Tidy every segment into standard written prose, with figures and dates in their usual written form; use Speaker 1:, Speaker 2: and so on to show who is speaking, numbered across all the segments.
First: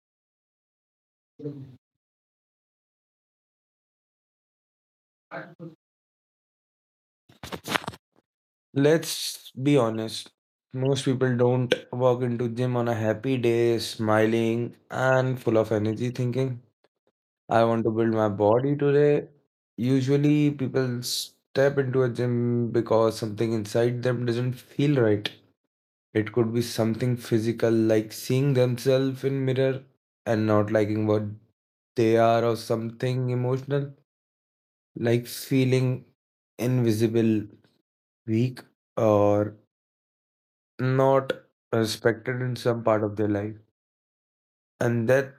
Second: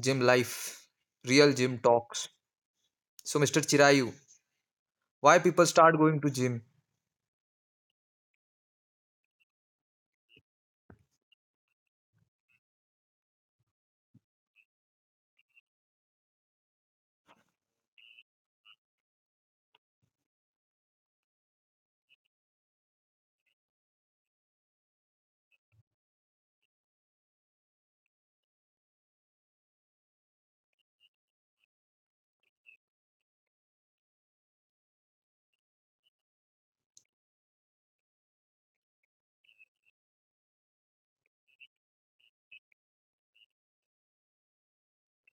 Speaker 1: gym life, real gym talks. So, Mr. Chirayu, why people start going to gym?
Speaker 2: Let's be honest. Most people don't walk into gym on a happy day, smiling and full of energy, thinking, I want to build my body today. Usually, people step into a gym because something inside them doesn't feel right. It could be something physical, like seeing themselves in mirror and not liking what they are, or something emotional, like feeling invisible, weak, or not respected in some part of their life. And that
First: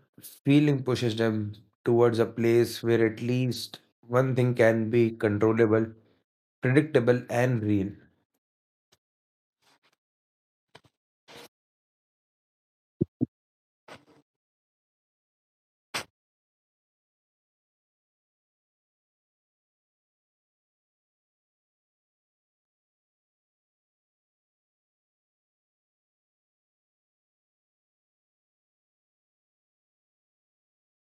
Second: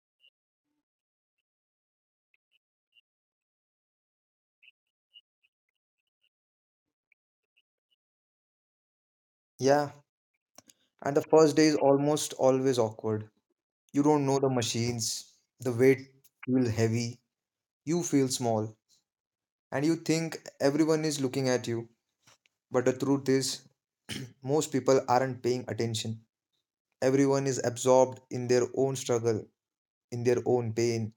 Speaker 2: feeling pushes them towards a place where at least one thing can be controllable, predictable, and real.
Speaker 1: Yeah, and the first day is almost always awkward. You don't know the machines, the weight feels heavy, you feel small, and you think everyone is looking at you. But the truth is, most people aren't paying attention. Everyone is absorbed in their own struggle, in their own pain,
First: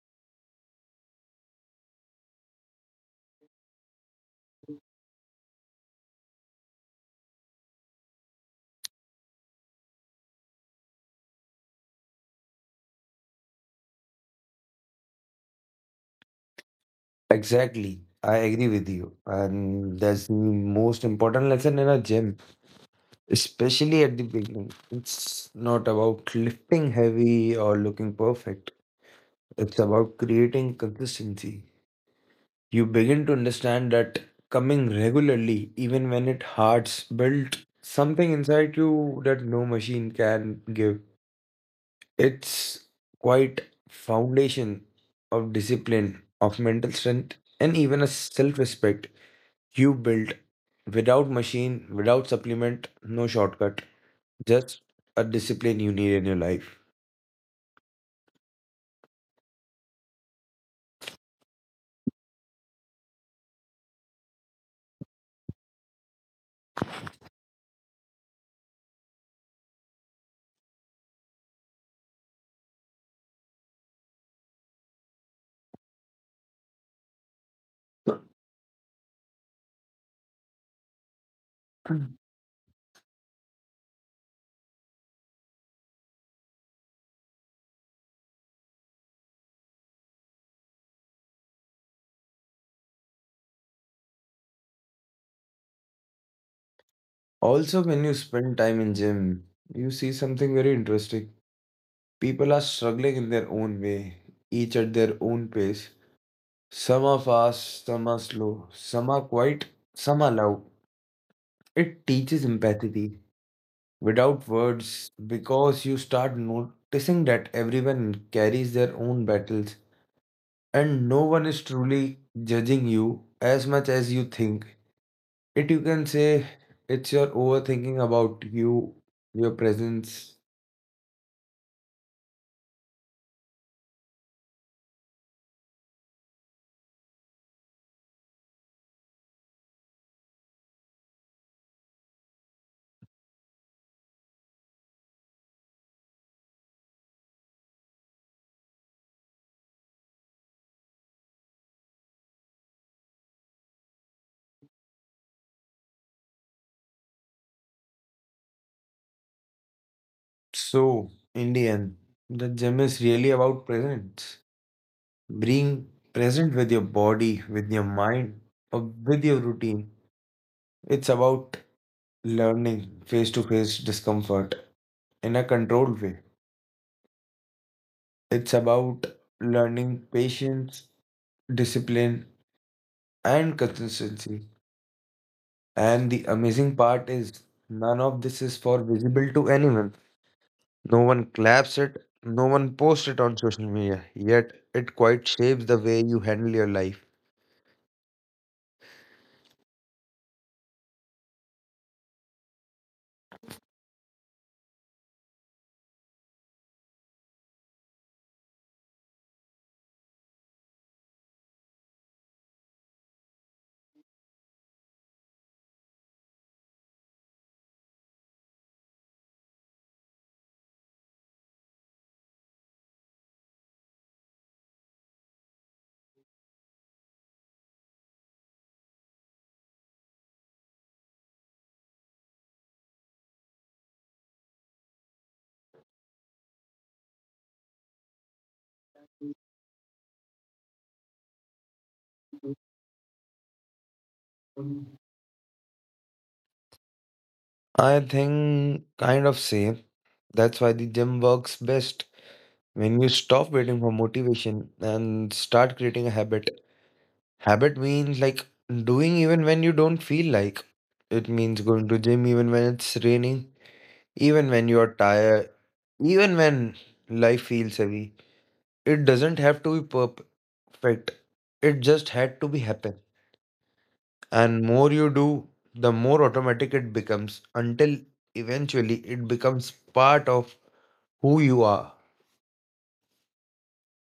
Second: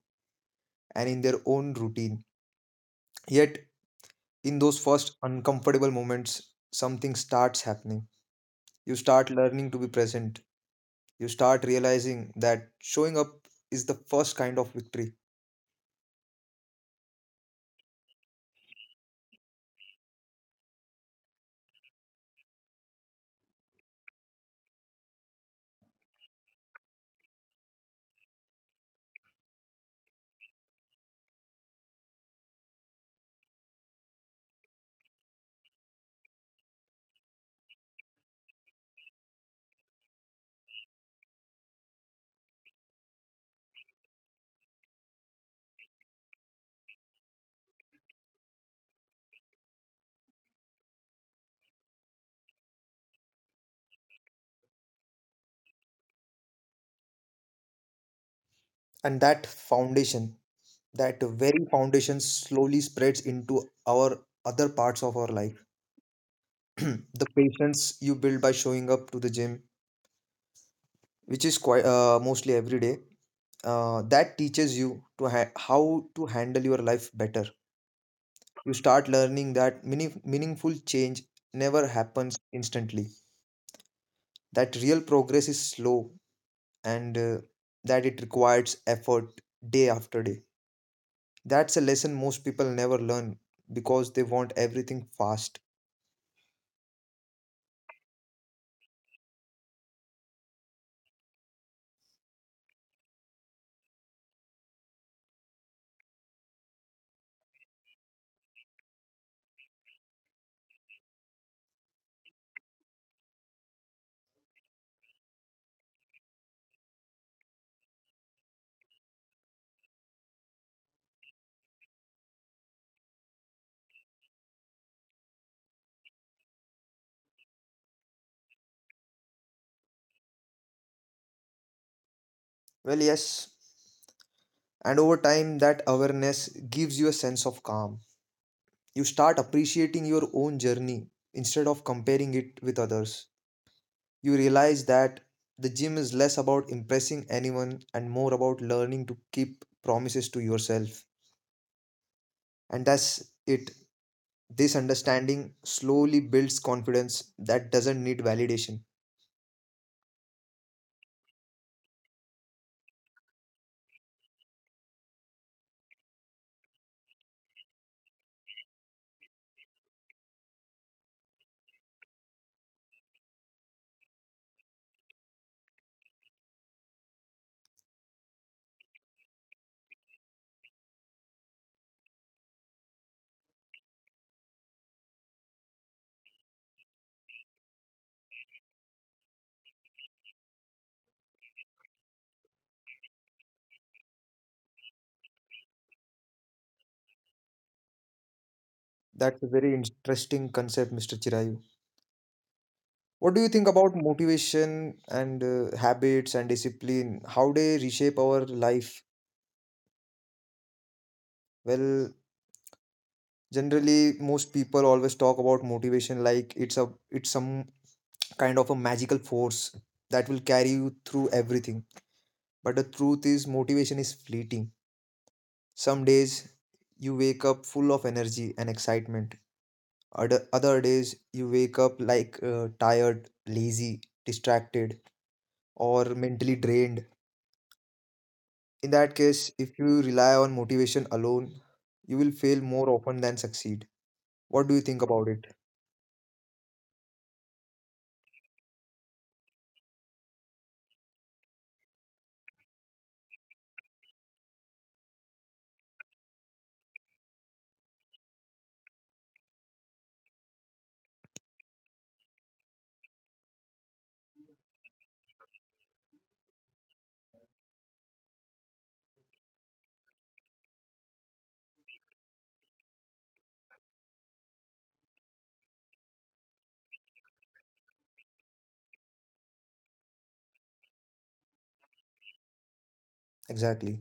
Speaker 1: and in their own routine. Yet, in those first uncomfortable moments, something starts happening. You start learning to be present. You start realizing that showing up is the first kind of victory.
Speaker 2: Exactly. I agree with you. And that's the most important lesson in a gym, especially at the beginning. It's not about lifting heavy or looking perfect, it's about creating consistency. You begin to understand that coming regularly, even when it hurts, built something inside you that no machine can give. It's quite foundation of discipline, of mental strength, and even a self-respect you build without machine, without supplement, no shortcut, just a discipline you need in your life.
Speaker 1: And that foundation, that very foundation, slowly spreads into our other parts of our life. The patience you build by showing up to the gym, which is quite mostly every day, that teaches you to how to handle your life better. You start learning that meaningful change never happens instantly, that real progress is slow, and that it requires effort day after day. That's a lesson most people never learn because they want everything fast.
Speaker 2: Also, when you spend time in gym, you see something very interesting. People are struggling in their own way, each at their own pace. Some are fast, some are slow, some are quiet, some are loud. It teaches empathy without words because you start noticing that everyone carries their own battles and no one is truly judging you as much as you think. It you can say it's your overthinking about you, your presence.
Speaker 1: Well, yes, and over time that awareness gives you a sense of calm. You start appreciating your own journey instead of comparing it with others. You realize that the gym is less about impressing anyone and more about learning to keep promises to yourself. And that's it. This understanding slowly builds confidence that doesn't need validation.
Speaker 2: So, in the end, the gym is really about presence. Being present with your body, with your mind, or with your routine. It's about learning face to face discomfort in a controlled way. It's about learning patience, discipline, and consistency. And the amazing part is, none of this is for visible to anyone. No one claps it, no one posts it on social media, yet it quite shapes the way you handle your life.
Speaker 1: That's a very interesting concept, Mr. Chirayu. What do you think about motivation and habits and discipline? How they reshape our life? Well, generally most people always talk about motivation like it's some kind of a magical force that will carry you through everything. But the truth is motivation is fleeting. Some days you wake up full of energy and excitement. Other days you wake up like tired, lazy, distracted, or mentally drained. In that case, if you rely on motivation alone, you will fail more often than succeed. What do you think about it?
Speaker 2: I think kind of same. That's why the gym works best when you stop waiting for motivation and start creating a habit. Habit means like doing even when you don't feel like. It means going to gym even when it's raining, even when you're tired, even when life feels heavy. It doesn't have to be perfect. It just had to be happen. And more you do, the more automatic it becomes until eventually it becomes part of who you are.
Speaker 1: Exactly.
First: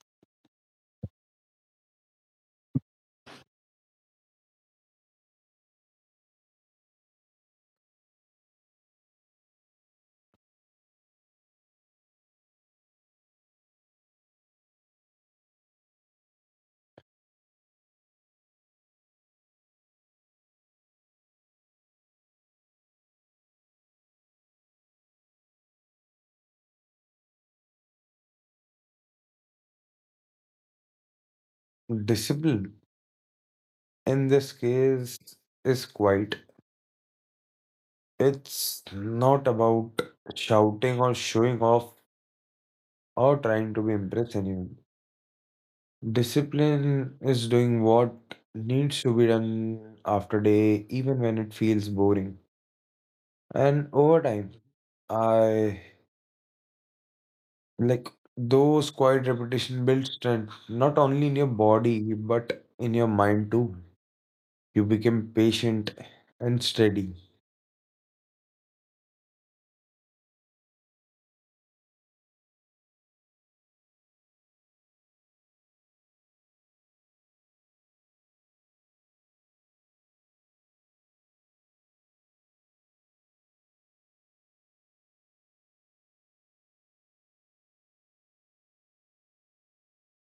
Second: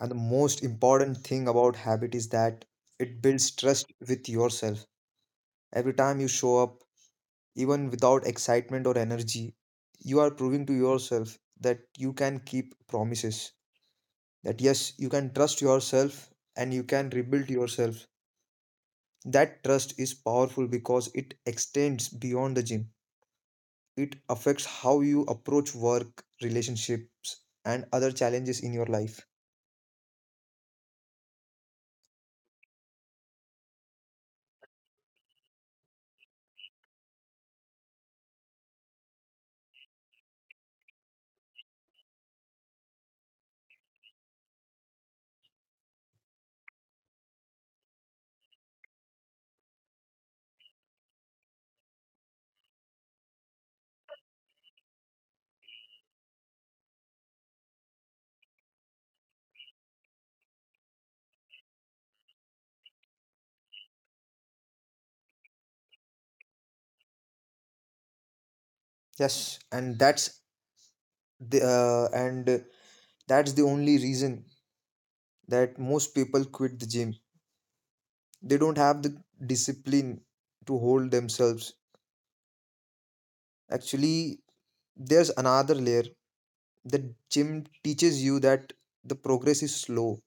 Speaker 1: And the most important thing about habit is that it builds trust with yourself. Every time you show up, even without excitement or energy, you are proving to yourself that you can keep promises. That yes, you can trust yourself and you can rebuild yourself. That trust is powerful because it extends beyond the gym. It affects how you approach work, relationships, and other challenges in your life.
Speaker 2: Discipline in this case is quite. It's not about shouting or showing off or trying to be impress anyone. Discipline is doing what needs to be done after day, even when it feels boring. And over time, I like those quiet repetition builds strength, not only in your body, but in your mind too. You become patient and steady.
Speaker 1: Yes, and the uh, and That's the only reason that most people quit the gym. They don't have the discipline to hold themselves. Actually, there's another layer. The gym teaches you that the progress is slow.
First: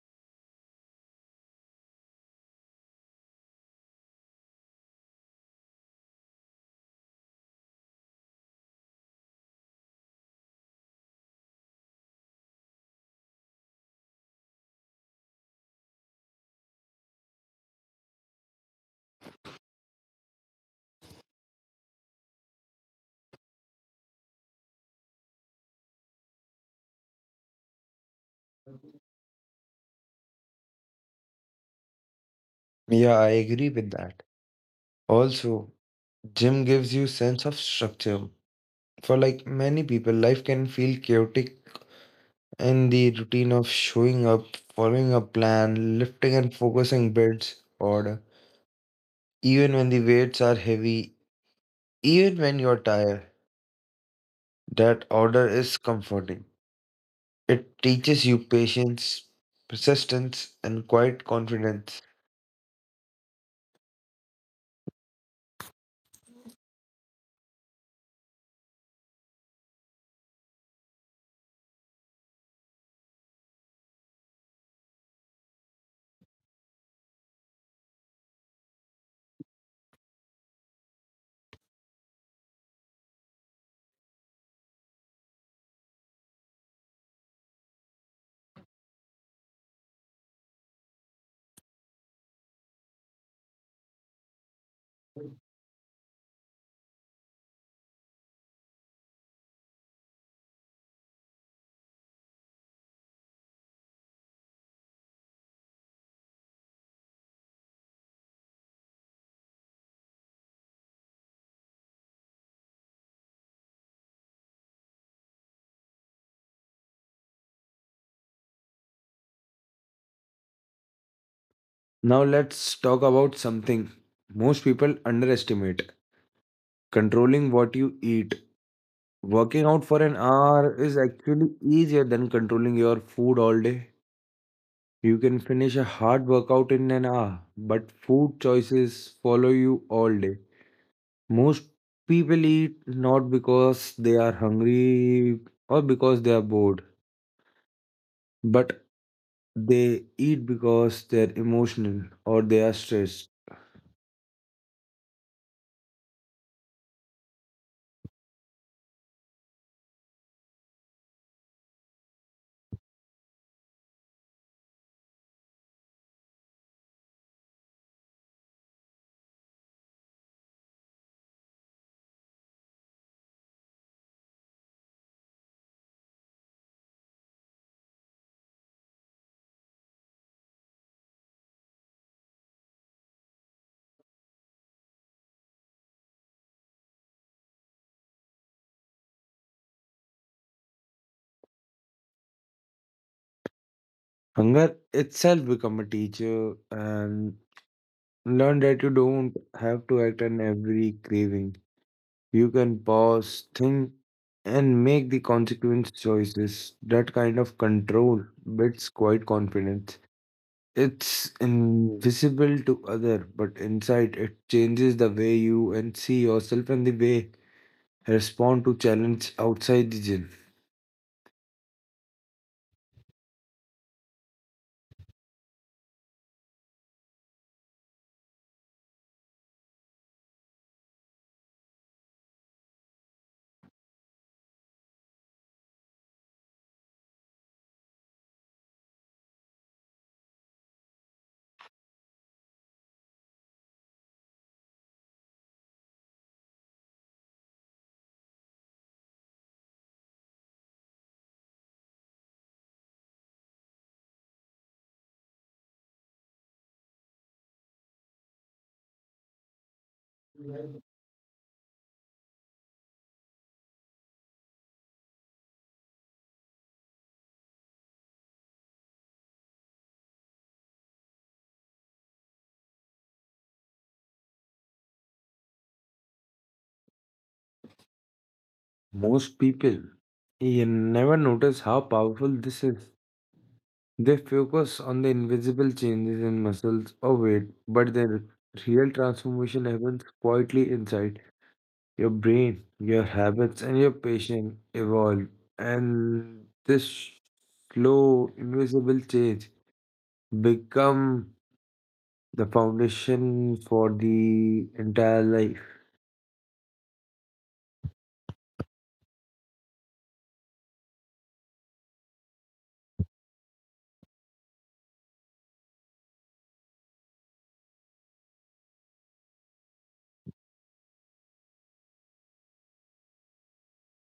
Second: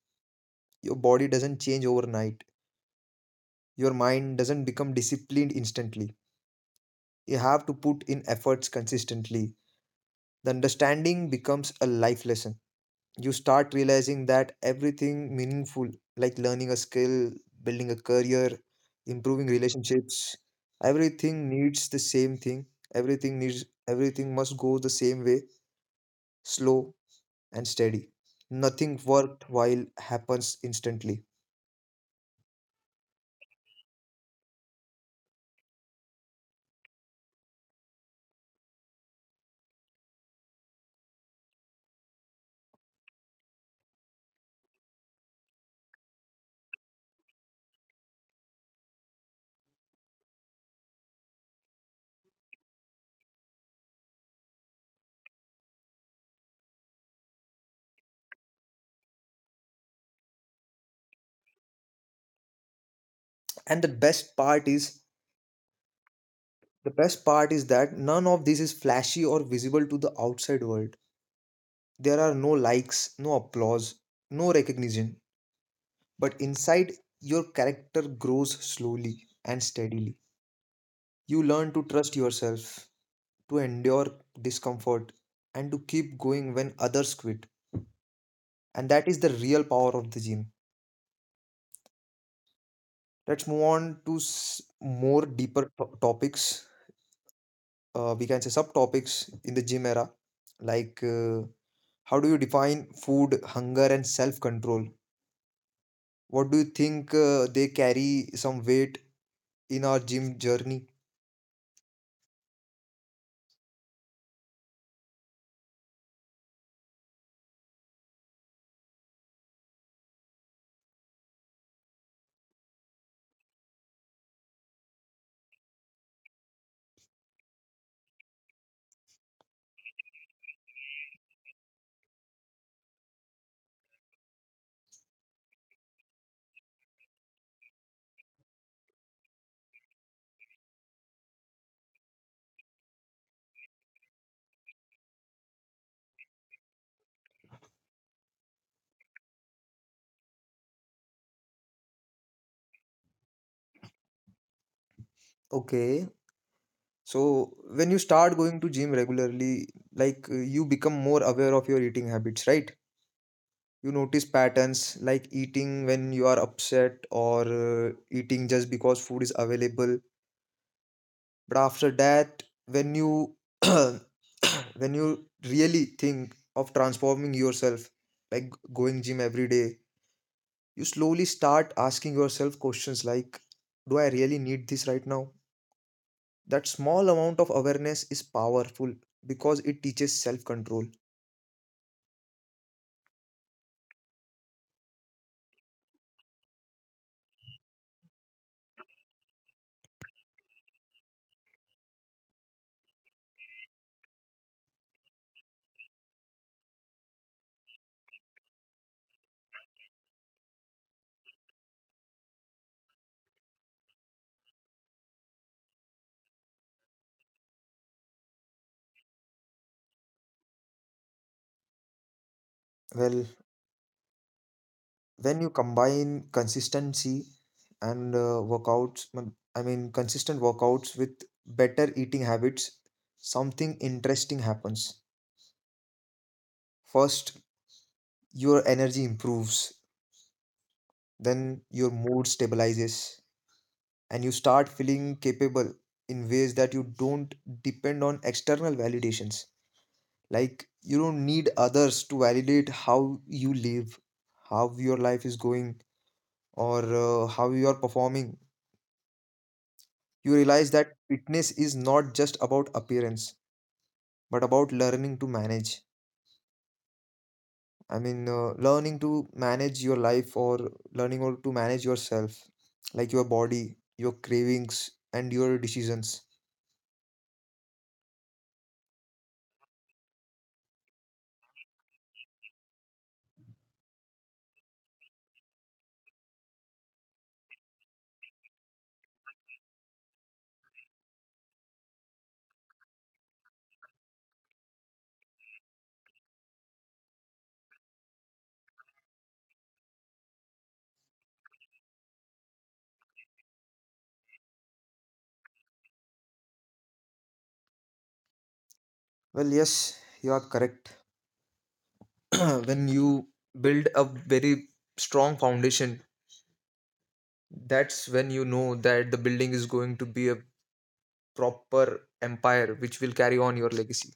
Speaker 1: Your body doesn't change overnight. Your mind doesn't become disciplined instantly. You have to put in efforts consistently. The understanding becomes a life lesson. You start realizing that everything meaningful, like learning a skill, building a career, improving relationships, everything needs the same thing. Everything must go the same way, slow and steady. Nothing worthwhile happens instantly.
Speaker 2: Yeah, I agree with that. Also, gym gives you sense of structure. For like many people, life can feel chaotic in the routine of showing up, following a plan, lifting and focusing bits order. Even when the weights are heavy, even when you're tired, that order is comforting. It teaches you patience, persistence, and quiet confidence.
Speaker 1: And the best part is that none of this is flashy or visible to the outside world. There are no likes, no applause, no recognition. But inside, your character grows slowly and steadily. You learn to trust yourself, to endure discomfort, and to keep going when others quit. And that is the real power of the gym. Let's move on to more deeper topics. We can say subtopics in the gym era, like how do you define food, hunger, and self control? What do you think they carry some weight in our gym journey?
Speaker 2: Now let's talk about something most people underestimate controlling what you eat. Working out for an hour is actually easier than controlling your food all day. You can finish a hard workout in an hour, but food choices follow you all day. Most people eat not because they are hungry or because they are bored, but they eat because they're emotional or they are stressed.
Speaker 1: Okay, so when you start going to gym regularly, like you become more aware of your eating habits, right? You notice patterns like eating when you are upset or eating just because food is available. But after that, when you when you really think of transforming yourself, like going gym every day, you slowly start asking yourself questions like, do I really need this right now? That small amount of awareness is powerful because it teaches self control.
Speaker 2: Hunger itself become a teacher and learn that you don't have to act on every craving. You can pause, think, and make the consequence choices. That kind of control builds quite confidence. It's invisible to other, but inside it changes the way you and see yourself and the way respond to challenge outside the gym.
Speaker 1: Well, when you combine consistency and workouts mm, I mean consistent workouts with better eating habits, something interesting happens. First, your energy improves. Then your mood stabilizes and you start feeling capable in ways that you don't depend on external validations. Like, you don't need others to validate how you live, how your life is going, or how you are performing. You realize that fitness is not just about appearance, but about learning to manage. I mean, learning to manage your life, or learning or to manage yourself, like your body, your cravings, and your decisions.
Speaker 2: Most people you never notice how powerful this is. They focus on the invisible changes in muscles or weight, but their real transformation happens quietly inside. Your brain, your habits, and your patience evolve, and this slow, invisible change become the foundation for the entire life.
Speaker 1: Well, yes, you are correct. When you build a very strong foundation, that's when you know that the building is going to be a proper empire which will carry on your legacy.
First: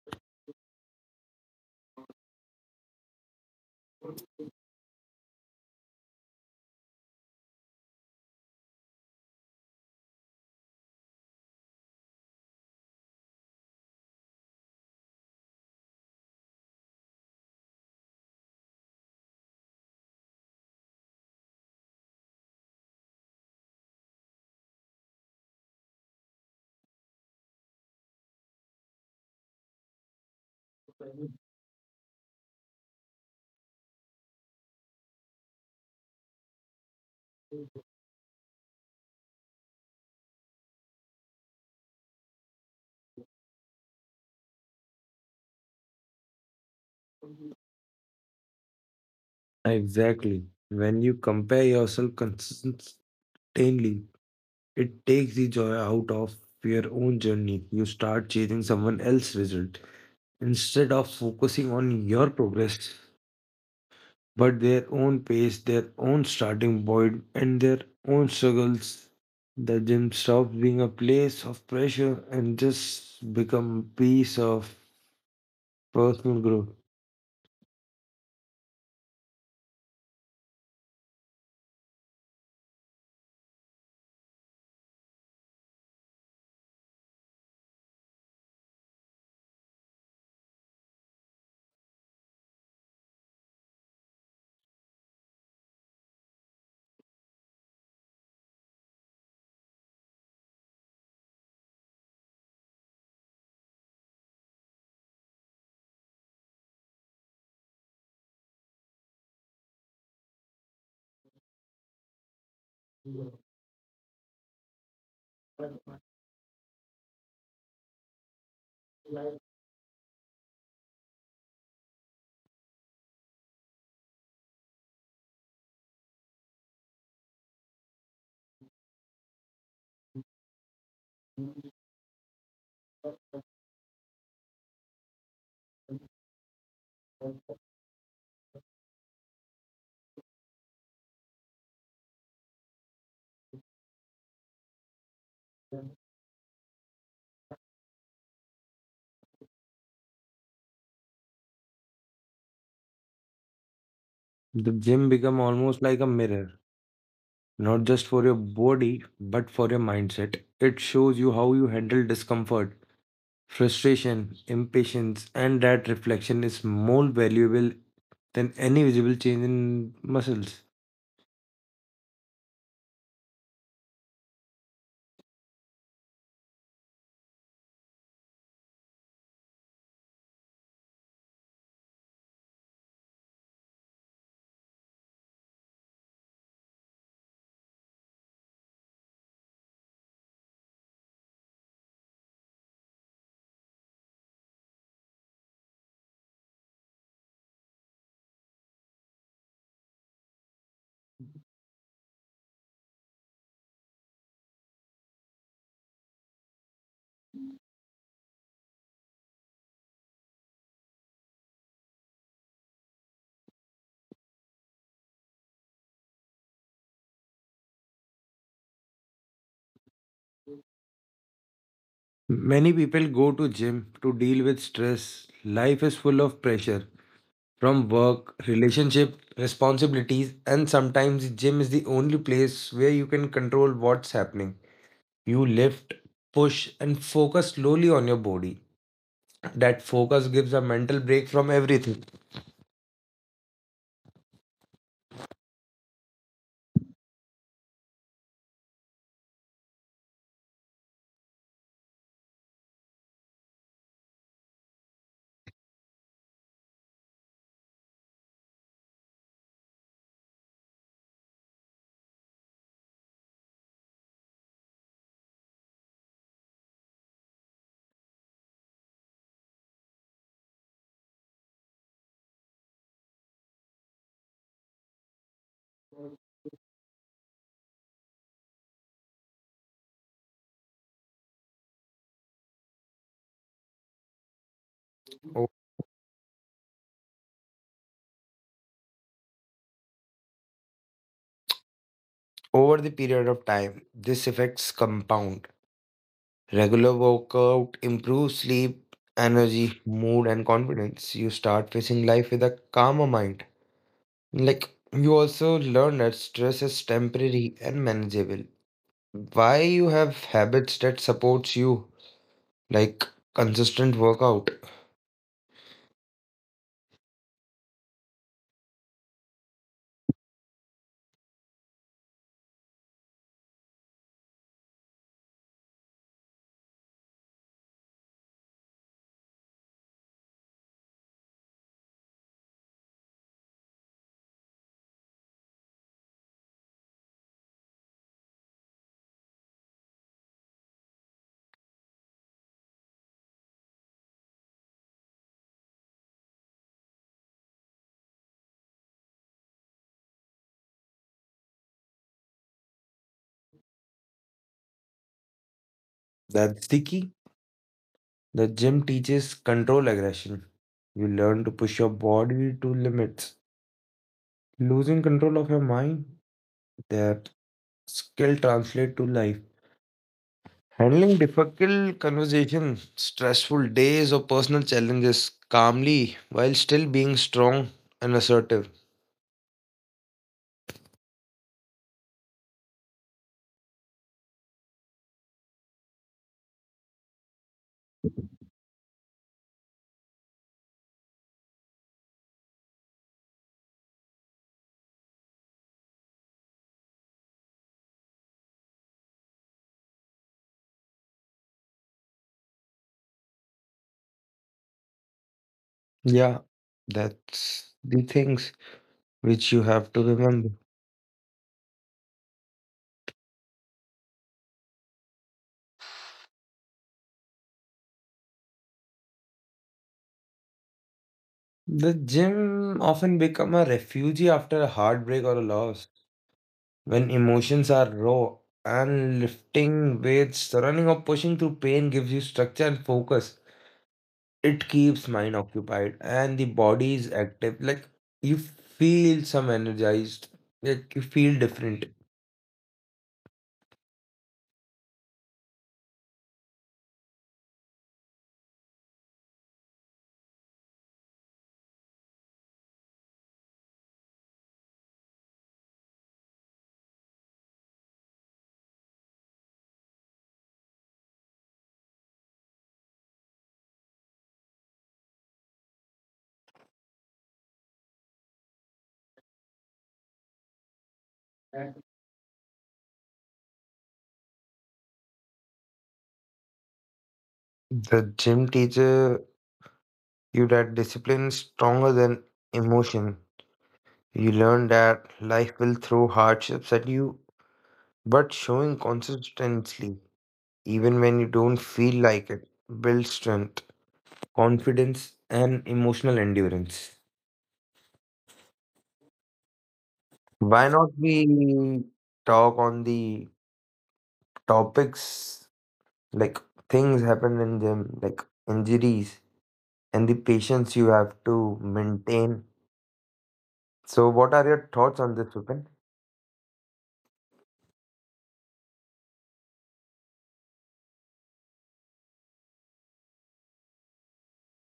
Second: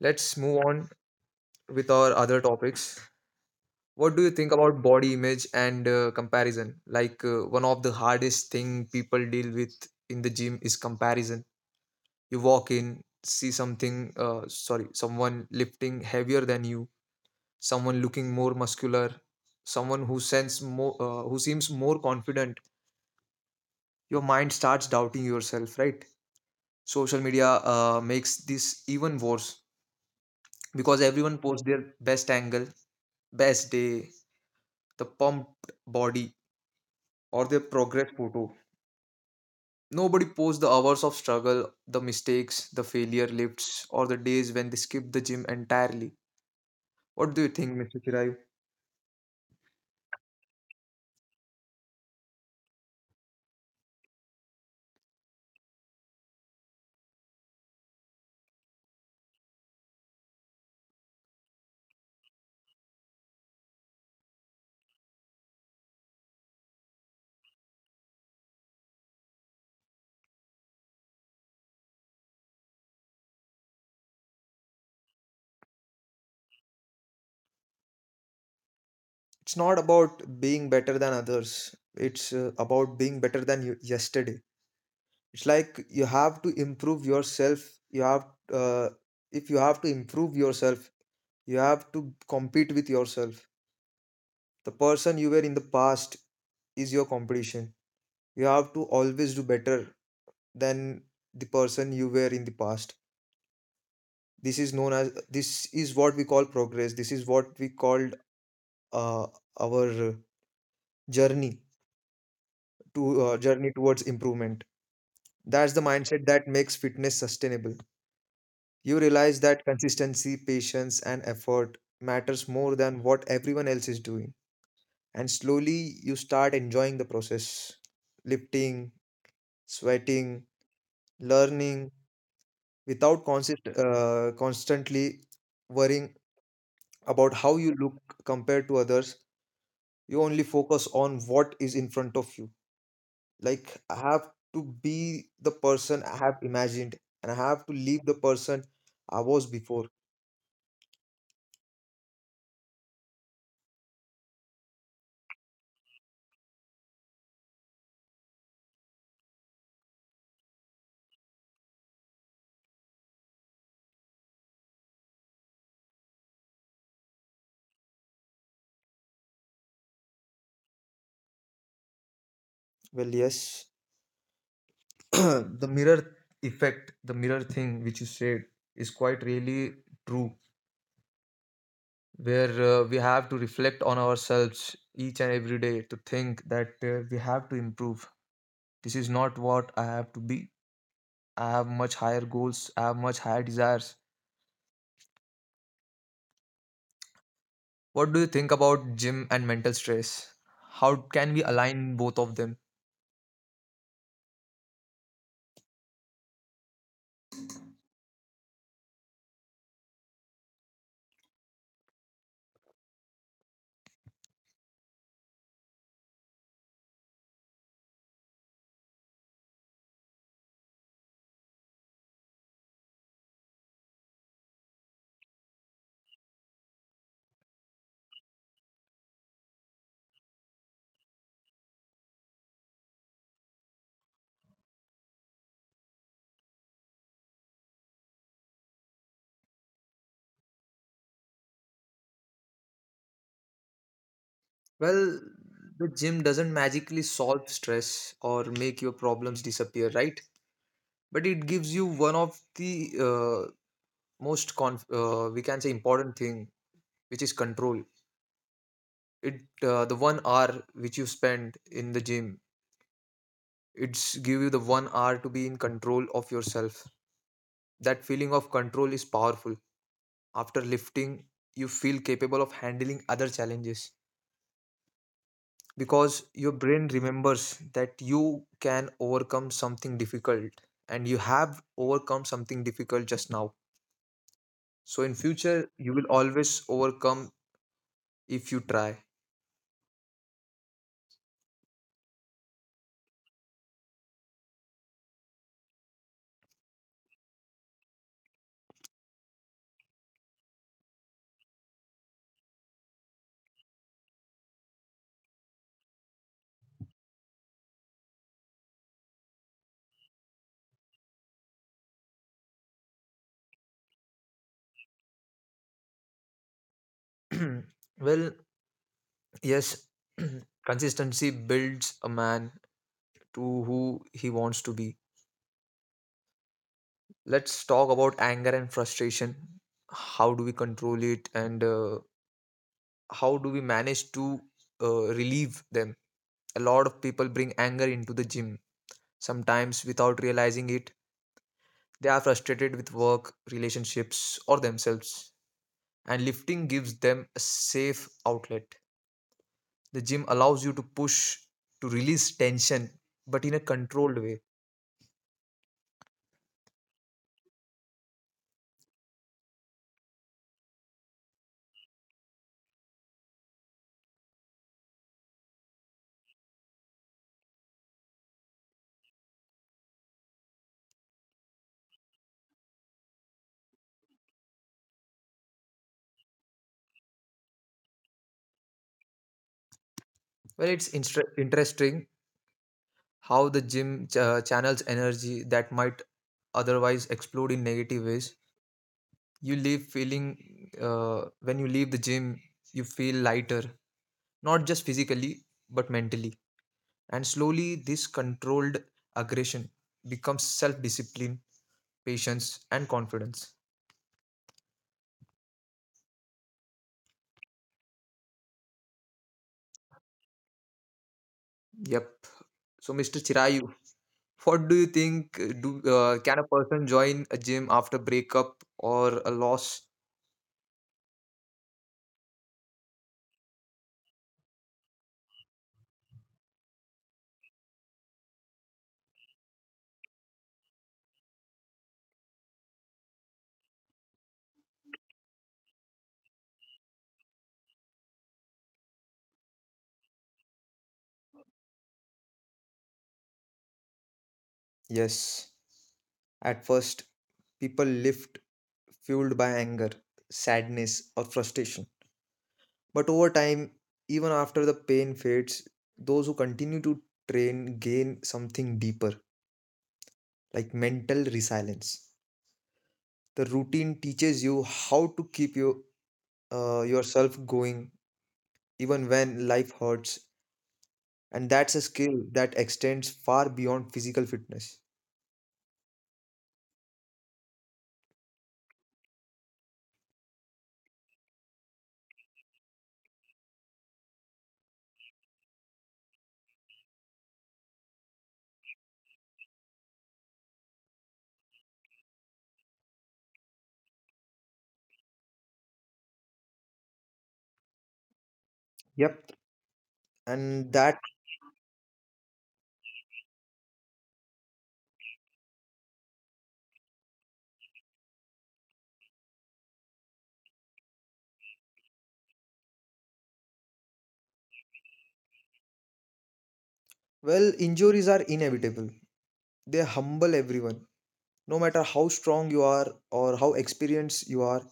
Speaker 1: Let's move on with our other topics. What do you think about body image and comparison? Like one of the hardest thing people deal with in the gym is comparison. You walk in, see someone lifting heavier than you, someone looking more muscular, someone who seems more confident. Your mind starts doubting yourself, right? Social media makes this even worse because everyone posts their best angle, best day, the pumped body, or their progress photo. Nobody posts the hours of struggle, the mistakes, the failure lifts, or the days when they skip the gym entirely. What do you think, Mr. Chirai?
Speaker 2: Exactly. When you compare yourself consistently, it takes the joy out of your own journey. You start chasing someone else's result instead of focusing on your progress, but their own pace, their own starting point, and their own struggles. The gym stops being a place of pressure and just become a piece of personal growth.
Speaker 1: It's not about being better than others. It's about being better than you yesterday. It's like you have to improve yourself. You have uh, if you have to improve yourself, you have to compete with yourself. The person you were in the past is your competition. You have to always do better than the person you were in the past. This is what we call progress. This is what we called uh, our journey journey towards improvement. That's the mindset that makes fitness sustainable. You realize that consistency, patience, and effort matters more than what everyone else is doing. And slowly you start enjoying the process, lifting, sweating, learning, without constantly worrying about how you look compared to others. You only focus on what is in front of you, like I have to be the person I have imagined and I have to leave the person I was before.
Speaker 2: The gym become almost like a mirror, not just for your body, but for your mindset. It shows you how you handle discomfort, frustration, impatience, and that reflection is more valuable than any visible change in muscles.
Speaker 1: Well, yes. the mirror the mirror thing which you said is quite really true, where we have to reflect on ourselves each and every day to think that we have to improve. This is not what I have to be. I have much higher goals, I have much higher desires. What do you think about gym and mental stress? How can we align both of them?
Speaker 2: Many people go to gym to deal with stress. Life is full of pressure from work, relationship, responsibilities, and sometimes gym is the only place where you can control what's happening. You lift, push, and focus slowly on your body. That focus gives a mental break from everything.
Speaker 1: Well, the gym doesn't magically solve stress or make your problems disappear, right? But it gives you one of the we can say important thing, which is control. It uh, the 1 hour which you spend in the gym, it's give you the 1 hour to be in control of yourself. That feeling of control is powerful. After lifting, you feel capable of handling other challenges because your brain remembers that you can overcome something difficult, and you have overcome something difficult just now, so in
Speaker 2: O-
Speaker 1: future you will always overcome if you try.
Speaker 2: Over the period of time, this effects compound. Regular workout improves sleep, energy, mood, and confidence. You start facing life with a calmer mind. Like you also learn that stress is temporary and manageable. Why you have habits that supports you, like consistent workout.
Speaker 1: Well, yes. Consistency builds a man to who he wants to be. Let's talk about anger and frustration. How do we control it, and how do we manage to relieve them? A lot of people bring anger into the gym, sometimes without realizing it. They are frustrated with work, relationships, or themselves, and lifting gives them a safe outlet. The gym allows you to push to release tension, but in a controlled way.
Speaker 2: That's the key. The gym teaches control aggression. You learn to push your body to limits. Losing control of your mind, that skill translate to life. Handling difficult conversations, stressful days or personal challenges calmly while still being strong and assertive.
Speaker 1: Well, it's interesting how the gym channels energy that might otherwise explode in negative ways. You leave feeling When you leave the gym, you feel lighter, not just physically, but mentally. And slowly this controlled aggression becomes self discipline, patience, and confidence.
Speaker 2: Yeah, that's the things which you have to remember.
Speaker 1: Yep. So, Mr. Chirayu, what do you think, do can a person join a gym after breakup or a loss?
Speaker 2: The gym often become a refuge after a heartbreak or a loss. When emotions are raw and lifting weights, running or pushing through pain gives you structure and focus. It keeps mind occupied and the body is active. Like you feel some energized. Like you feel different.
Speaker 1: Yes, at first people live fueled by anger, sadness, or frustration. But over time, even after the pain fades, those who continue to train gain something deeper, like mental resilience. The routine teaches you how to keep yourself going even when life hurts, and that's a skill that extends far beyond physical fitness.
Speaker 2: The gym teacher you that discipline is stronger than emotion. You learn that life will throw hardships at you, but showing consistency, even when you don't feel like it, builds strength, confidence, and emotional endurance.
Speaker 1: Yep,
Speaker 2: Why
Speaker 1: and
Speaker 2: not
Speaker 1: that,
Speaker 2: we talk on the topics like things happen in them, like injuries and the patience you have to maintain? So, what are your thoughts on this, Vipin?
Speaker 1: well, injuries are inevitable, they humble everyone no matter how strong you are or how experienced you are.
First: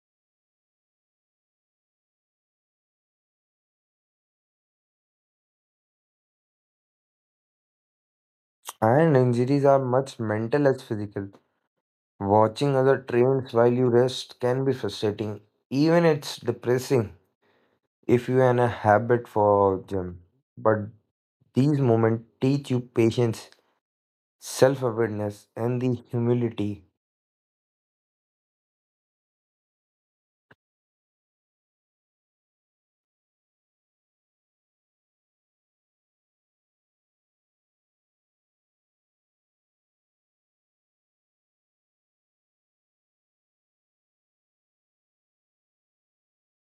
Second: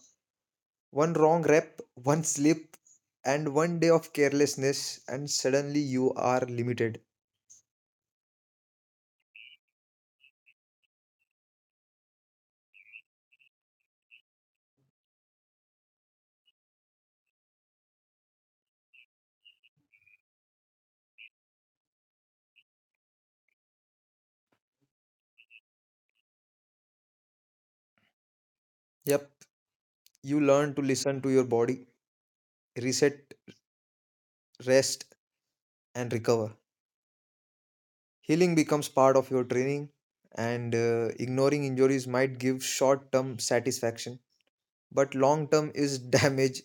Speaker 1: One wrong rep, one slip, and one day of carelessness, and suddenly you are limited.
Speaker 2: And injuries are much mental as physical. Watching other trains while you rest can be frustrating. Even it's depressing if you are in a habit for gym. But these moments teach you patience, self-awareness, and the humility.
Speaker 1: Yep, you learn to listen to your body, reset, rest, and recover. Healing becomes part of your training, and ignoring injuries might give short term satisfaction, but long term is damage.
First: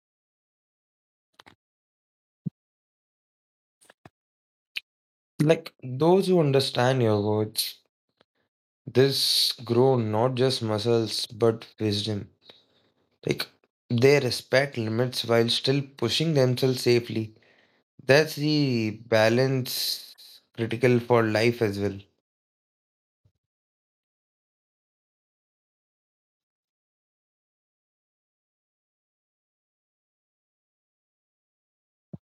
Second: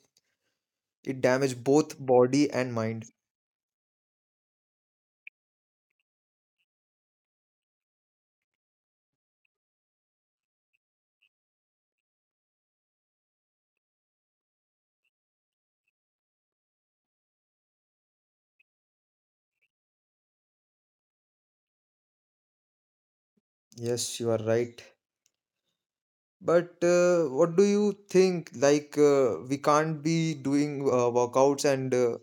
Speaker 1: It damages both body and mind.
Speaker 2: Like those who understand your words, this grow not just muscles but wisdom. Like they respect limits while still pushing themselves safely. That's the balance critical for life as well.
Speaker 1: Yes, you are right. But what do you think? Like, we can't be doing workouts and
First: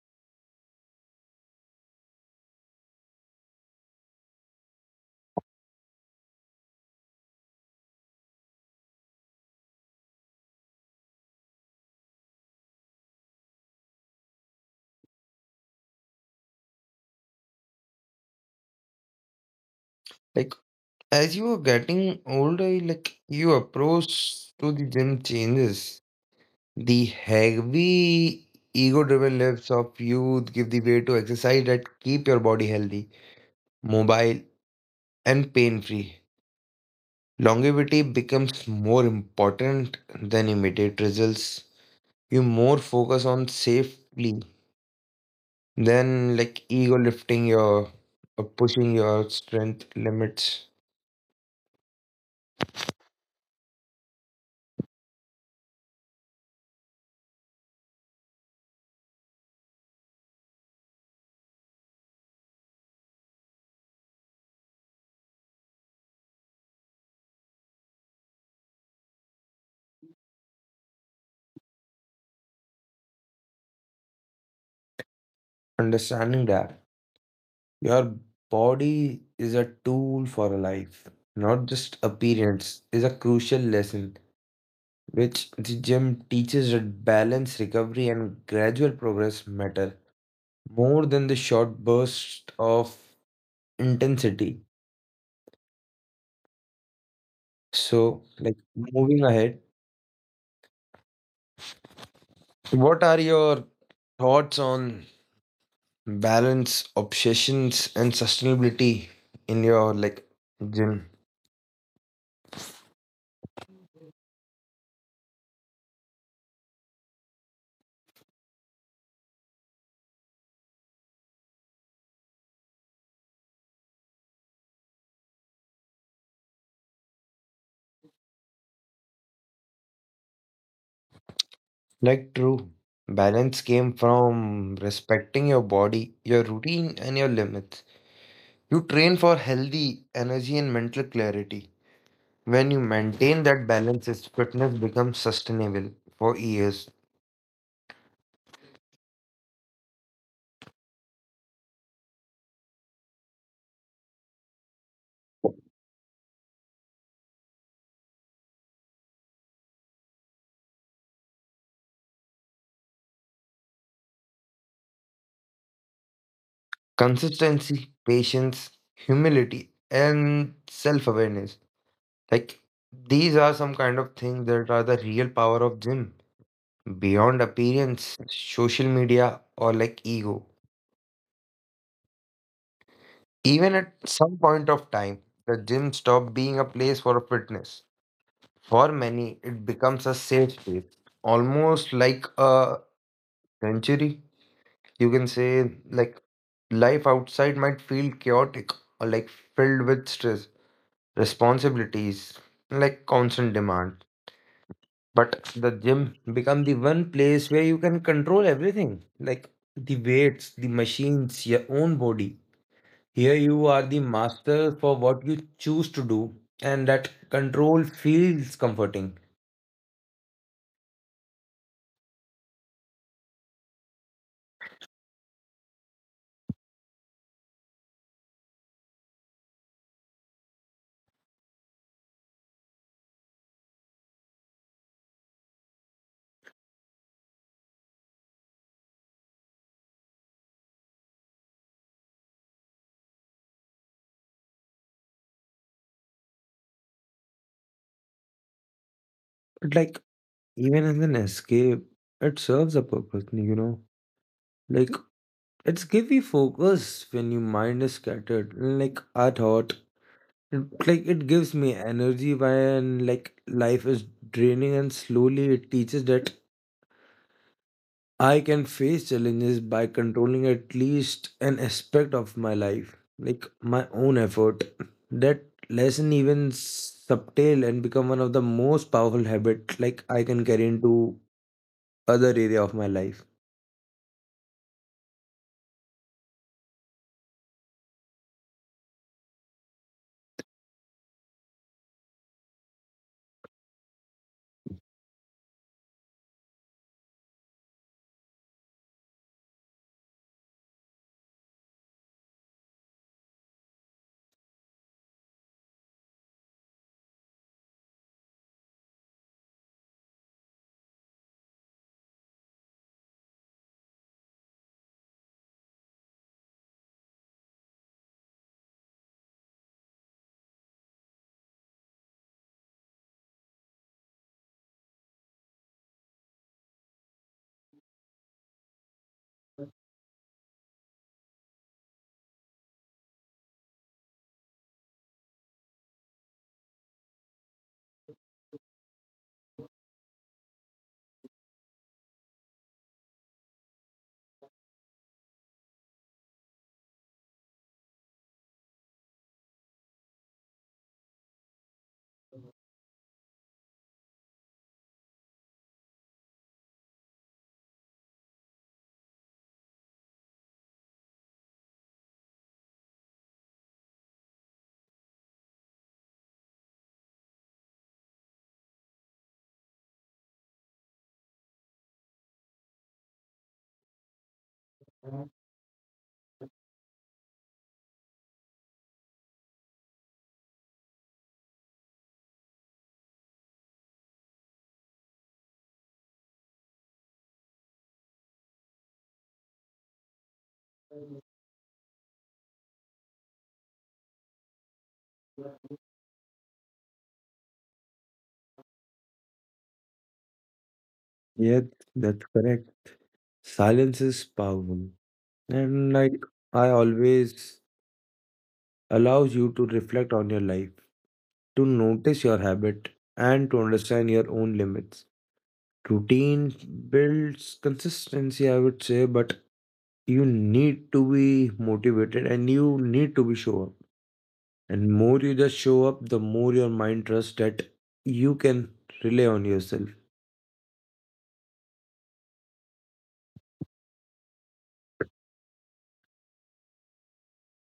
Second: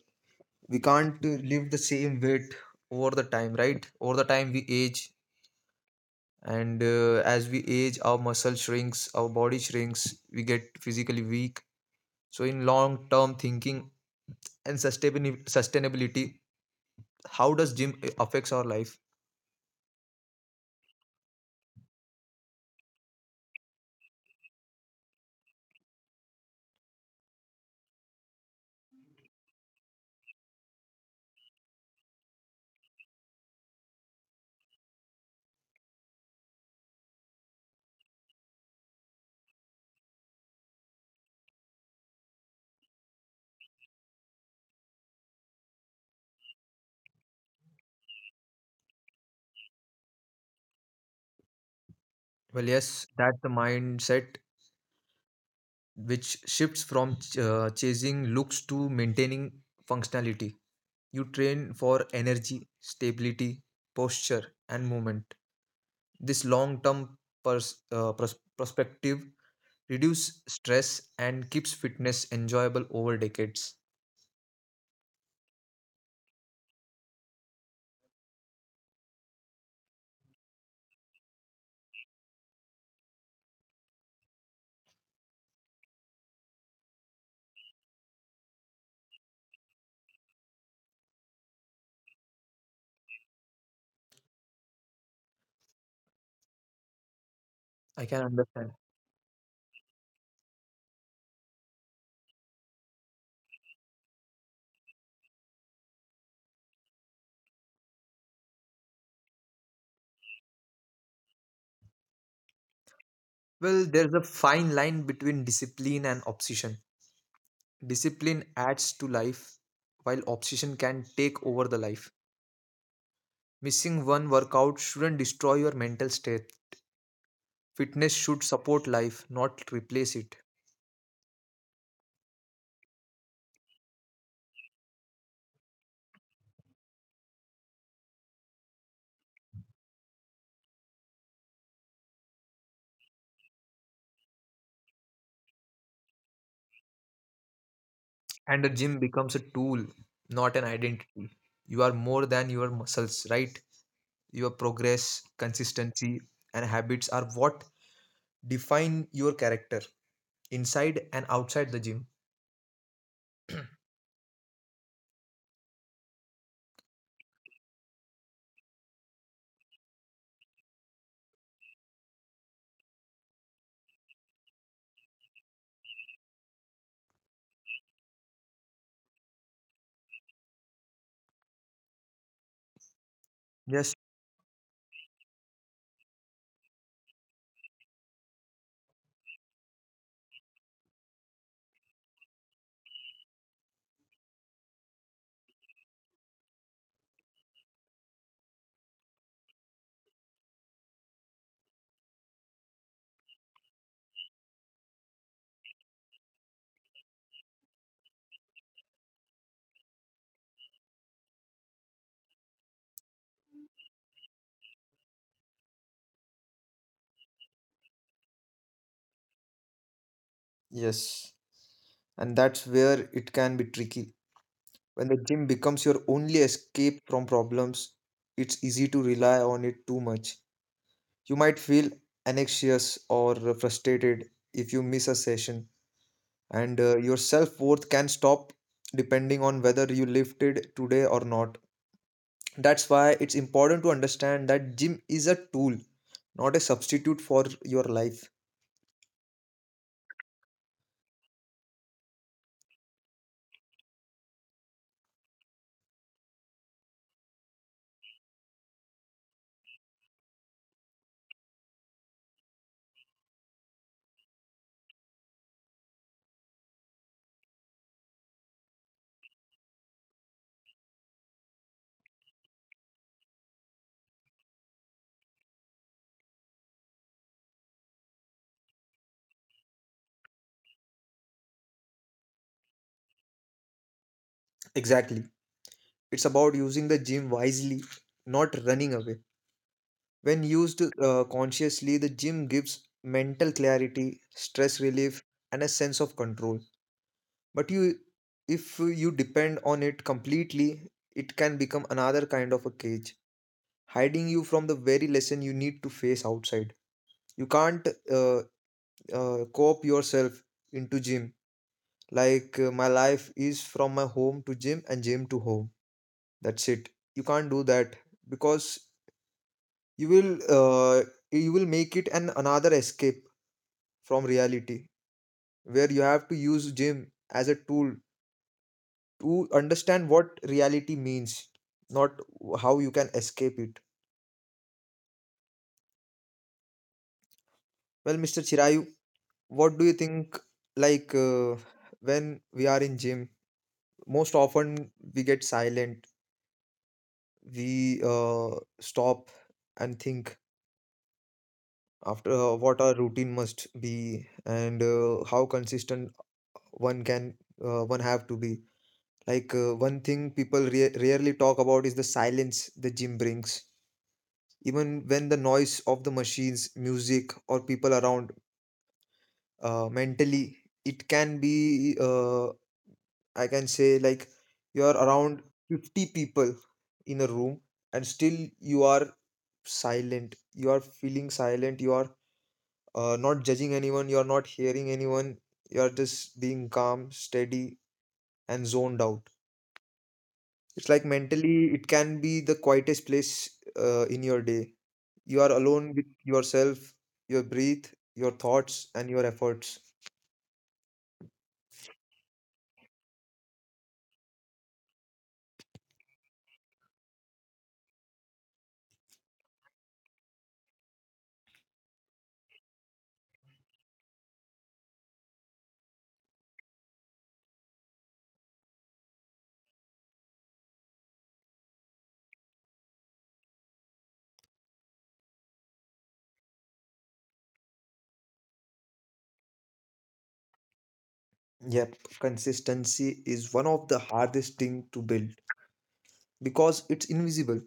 Speaker 1: we can't live the same weight over the time, right? Over the time we age, and as we age, our muscle shrinks, our body shrinks, we get physically weak. So in long term thinking and sustainability, how does gym affects our life?
Speaker 2: Like as you are getting older, like your approach to the gym changes. The heavy ego-driven lives of youth give the way to exercise that keep your body healthy, mobile, and pain-free. Longevity becomes more important than immediate results. You more focus on safely than like ego lifting your or pushing your strength limits.
Speaker 1: Well, yes, that's the mindset which shifts from chasing looks to maintaining functionality. You train for energy, stability, posture, and movement. This long term perspective reduces stress and keeps fitness enjoyable over decades.
Speaker 2: Understanding that. Your body is a tool for life, not just appearance, is a crucial lesson which the gym teaches that balance, recovery, and gradual progress matter more than the short burst of intensity.
Speaker 1: I can
Speaker 2: So, like
Speaker 1: understand.
Speaker 2: moving ahead, what are your thoughts on balance, obsessions, and sustainability in your like gym?
Speaker 1: Well, there's a fine line between discipline and obsession. Discipline adds to life, while obsession can take over the life. Missing one workout shouldn't destroy your mental state. Fitness should support life, not replace it.
Speaker 2: Like true. Balance came from respecting your body, your routine, and your limits. You train for healthy energy and mental clarity. When you maintain that balance, is fitness becomes sustainable for years.
Speaker 1: And the gym becomes a tool, not an identity. You are more than your muscles, right? Your progress, consistency, and habits are what define your character inside and outside the gym.
Speaker 2: Consistency, patience, humility, and self awareness. Like these are some kind of things that are the real power of gym beyond appearance, social media, or like ego. Even at
Speaker 1: Yes.
Speaker 2: some point of time, the gym stopped being a place for fitness. For many, it becomes a safe space, almost like a sanctuary. You can say, like, life outside might feel chaotic or like filled with stress, responsibilities, like constant demand. But the gym become the one place where you can control everything, like the weights, the machines, your own body. Here you are the master for what you choose to do, and that control feels comforting.
Speaker 1: Yes. And that's where it can be tricky. When the gym becomes your only escape from problems, it's easy to rely on it too much. You might feel anxious or frustrated if you miss a session, and your self worth can stop depending on whether you lifted today or not. That's why it's important to understand that gym is a tool, not a substitute for your life.
Speaker 2: But like even as an escape, it serves a purpose, you know. Like it's give you focus when your mind is scattered. Like I thought, it, like it gives me energy when like life is draining, and slowly it teaches that I can face challenges by controlling at least an aspect of my life, like my own effort. That lesson even subtle and become one of the most powerful habits, like I can carry into other area of my life.
Speaker 1: Exactly. It's about using the gym wisely, not running away. When used consciously, the gym gives mental clarity, stress relief, and a sense of control. But you, if you depend on it completely, it can become another kind of a cage, hiding you from the very lesson you need to face outside. You can't cope yourself into gym. Like, my life is from my home to gym and gym to home. That's it. You can't do that, because you will uh, you will make it an another escape from reality, where you have to use gym as a tool to understand what reality means, not how you can escape it. Well, Mr. Chirayu, what do you think, like, when we are in gym, most often we get silent, we stop and think after what our routine must be, and how consistent one can one have to be. Like, one thing people rarely talk about is the silence the gym brings, even when the noise of the machines, music, or people around. Mentally it can be I can say, like, you are around 50 people in a room, and still you are silent, you are feeling silent, you are not judging anyone, you're not hearing anyone, you're just being calm, steady, and zoned out. It's like mentally, it can be the quietest place in your day. You are alone with yourself, your breath, your thoughts, and your efforts.
Speaker 2: Yeah, that's correct. Silence is powerful. And like I always allows you to reflect on your life, to notice your habit and to understand your own limits. Routine builds consistency, I would say, but you need to be motivated and you need to be show up. And more you just show up, the more your mind trusts that you can rely on yourself.
Speaker 1: Yep, consistency is one of the hardest thing to build because it's invisible.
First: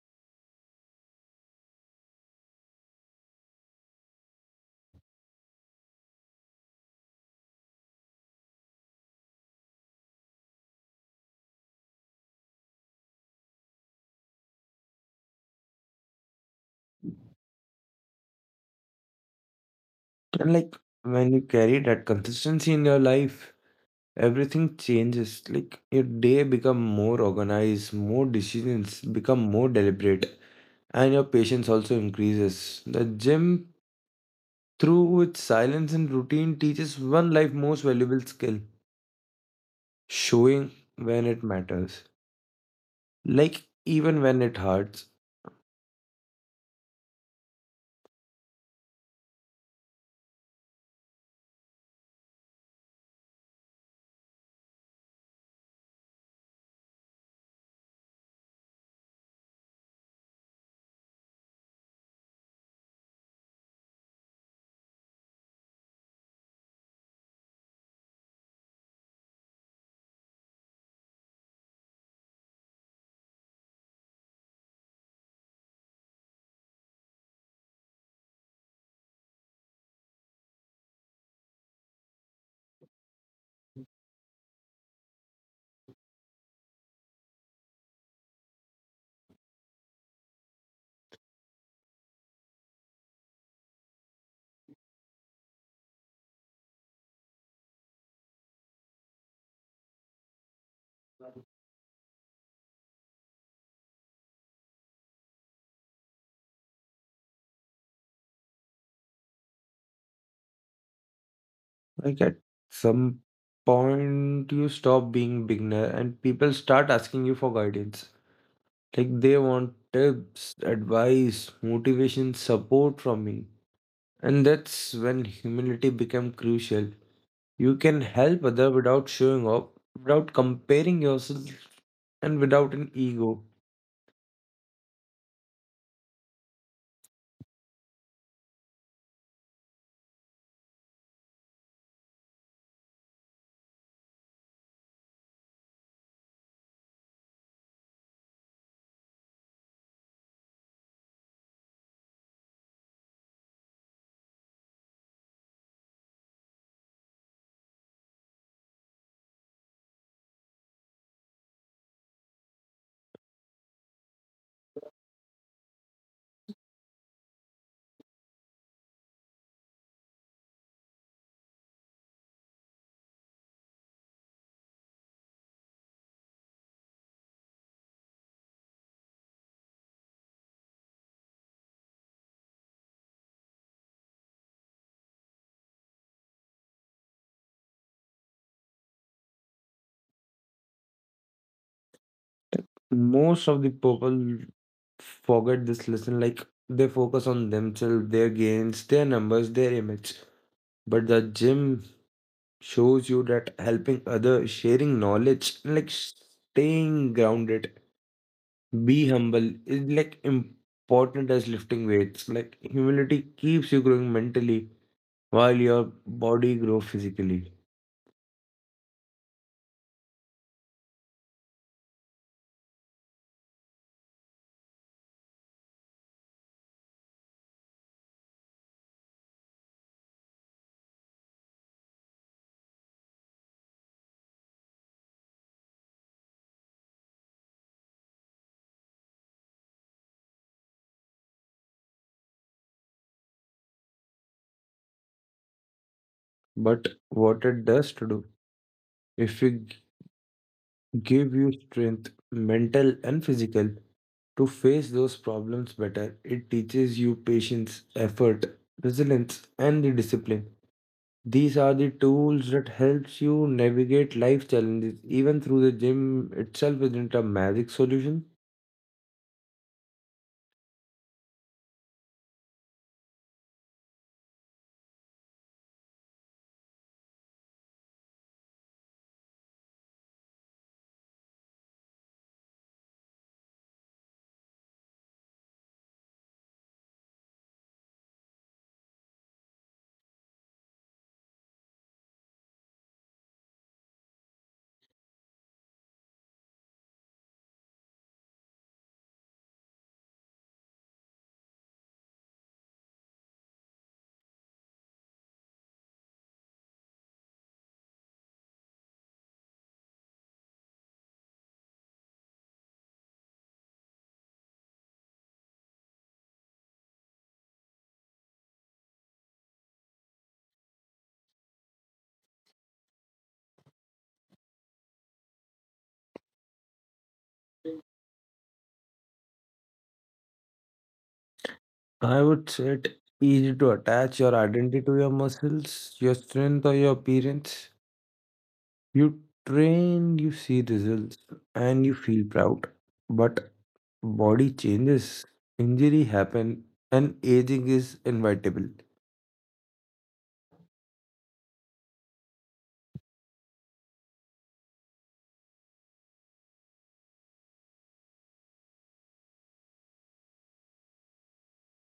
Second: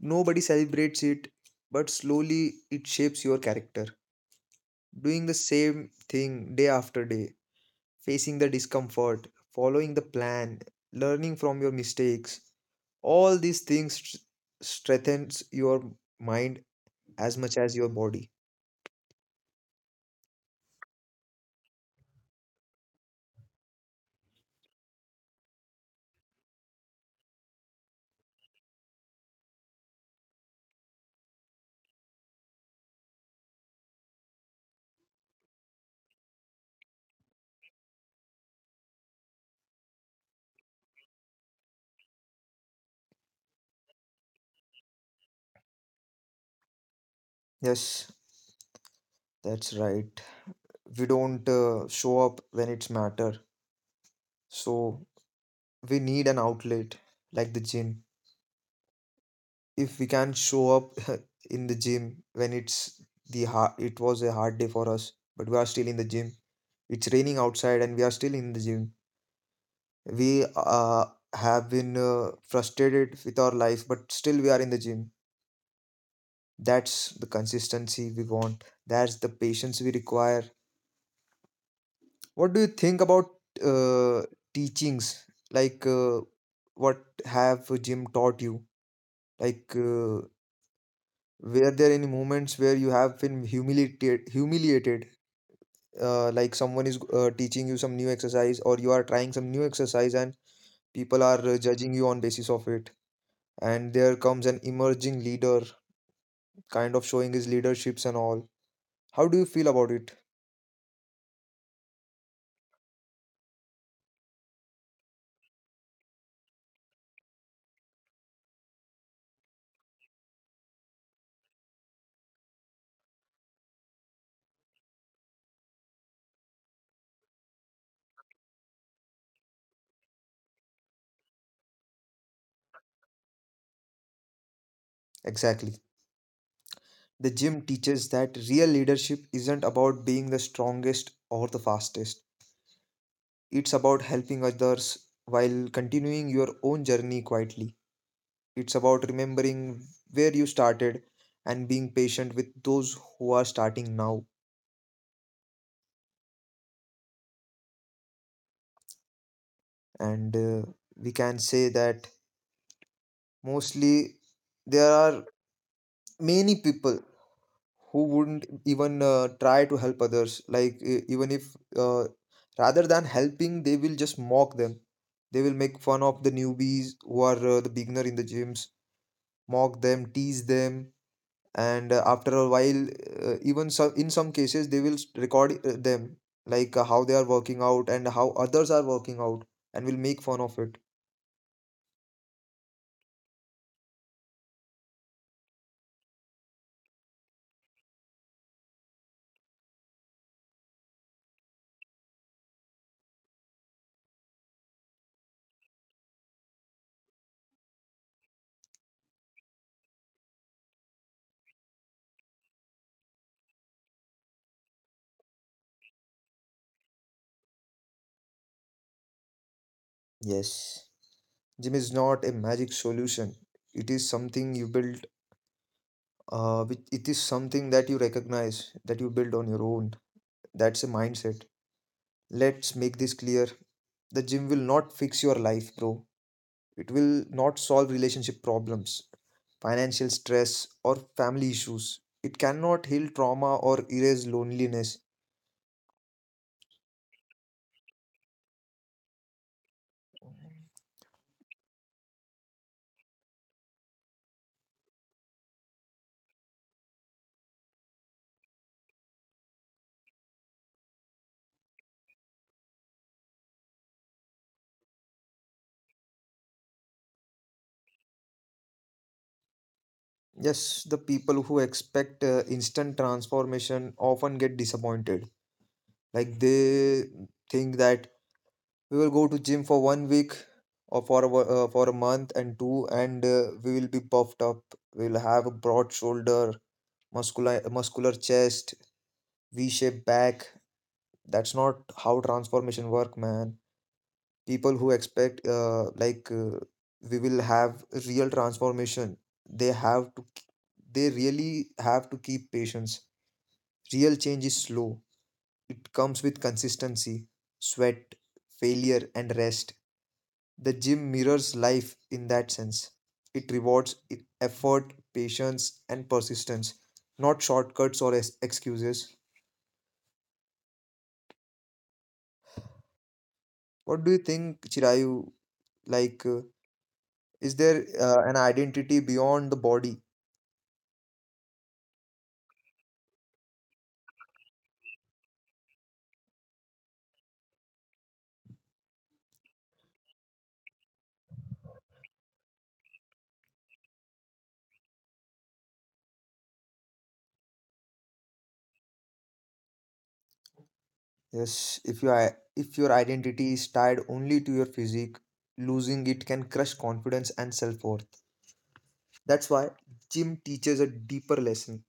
Speaker 1: Nobody celebrates it, but slowly it shapes your character. Doing the same thing day after day, facing the discomfort, following the plan, learning from your mistakes. All these things strengthens your mind as much as your body.
Speaker 2: And like when you carry that consistency in your life, everything changes. Like your day become more organized, more decisions become more deliberate, and your patience also increases. The gym through its silence and routine teaches one life most valuable skill, showing when it matters. Like, even when it hurts,
Speaker 1: Yes, that's right. We don't show up when it's matter. So we need an outlet like the gym. If we can show up in the gym when it's the hard, it was a hard day for us, but we are still in the gym. It's raining outside and we are still in the gym, we have been frustrated with our life, but still we are in the gym. That's the consistency we want, that's the patience we require. What do you think about uh, teachings, like, what have gym taught you? Like, were there any moments where you have been humiliated, like someone is teaching you some new exercise or you are trying some new exercise, and people are judging you on basis of it, and there comes an emerging leader kind of showing his leaderships and all? How do you feel about it?
Speaker 2: like at some point you stop being beginner and people start asking you for guidance. Like they want tips, advice, motivation, support from me. And that's when humility become crucial. You can help other without showing up, without comparing yourself and without an ego.
Speaker 1: Exactly. The gym teaches that real leadership isn't about being the strongest or the fastest, it's about helping others while continuing your own journey quietly. It's about remembering where you started and being patient with those who are starting now. And we can say that mostly there are many people who wouldn't even try to help others. Like, even if, uh, rather than helping, they will just mock them, they will make fun of the newbies who are the beginner in the gyms, mock them, tease them. And after a while, even so, in some cases they will record them, like, how they are working out and how others are working out, and will make fun of it.
Speaker 2: Most of the people forget this lesson like they focus on themselves, their gains, their numbers, their image. But the gym shows you that helping others, sharing knowledge, and like staying grounded, be humble is like important as lifting weights. Like humility keeps you growing mentally while your body grows physically.
Speaker 1: Yes. Gym is not a magic solution, it is something you build. Which, it is something that you recognize that you build on your own. That's a mindset. Let's make this clear: the gym will not fix your life, bro. It will not solve relationship problems, financial stress, or family issues. It cannot heal trauma or erase loneliness.
Speaker 2: But what it does to do, if we give you strength, mental and physical, to face those problems better, it teaches you patience, effort, resilience, and the discipline. These are the tools that helps you navigate life challenges even through the gym itself isn't a magic solution.
Speaker 1: Yes, the people who expect instant transformation often get disappointed. Like, they think that we will go to gym for 1 week or for a, for a month and two, and we will be puffed up, we will have a broad shoulder, muscular chest, v-shaped back. That's not how transformation work, man. People who expect we will have real transformation, they have to they really have to keep patience. Real change is slow. It comes with consistency, sweat, failure, and rest. The gym mirrors life in that sense. It rewards effort, patience, and persistence, not shortcuts or excuses. What do you think, Chirayu? Like, is there an identity beyond the body?
Speaker 2: I would say it easy to attach your identity to your muscles, your strength or your appearance. You train, you see results and you feel proud. But body changes, injury happen and aging is inevitable.
Speaker 1: Yes, if you if your identity is tied only to your physique, losing it can crush confidence and self worth. That's why gym teaches a deeper lesson.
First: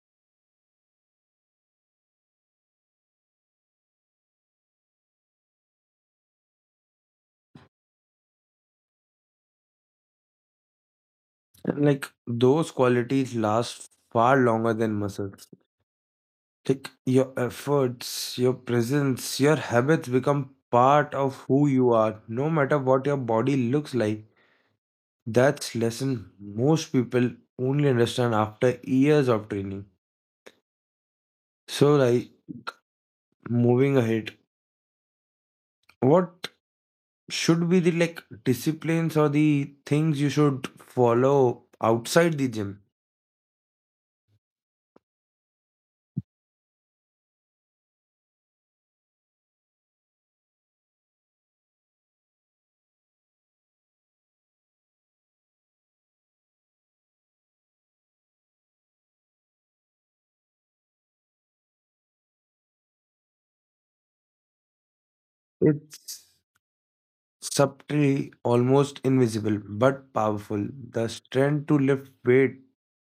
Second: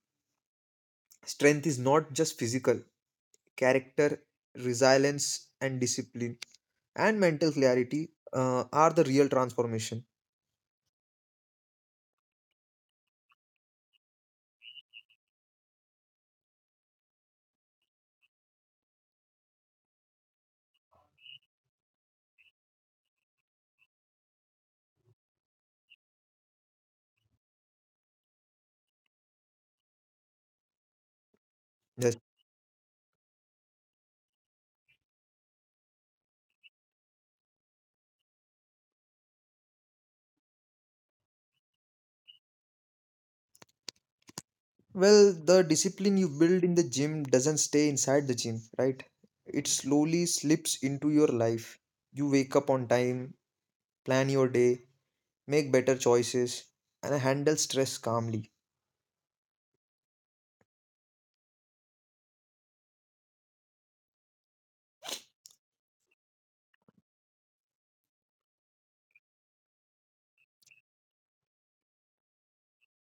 Speaker 1: Strength is not just physical; character, resilience, and discipline and mental clarity are the real transformation.
Speaker 2: And like those qualities last far longer than muscles, like your efforts, your presence, your habits become part of who you are, no matter what your body looks like. That's lesson most people only understand after years of training. So
Speaker 1: Yes.
Speaker 2: like moving ahead, what should be the like disciplines or the things you should follow outside the gym?
Speaker 1: Well, the discipline you build in the gym doesn't stay inside the gym, right? It slowly slips into your life. You wake up on time, plan your day, make better choices, and handle stress calmly.
Speaker 2: It's subtly almost invisible but powerful. The strength to lift weight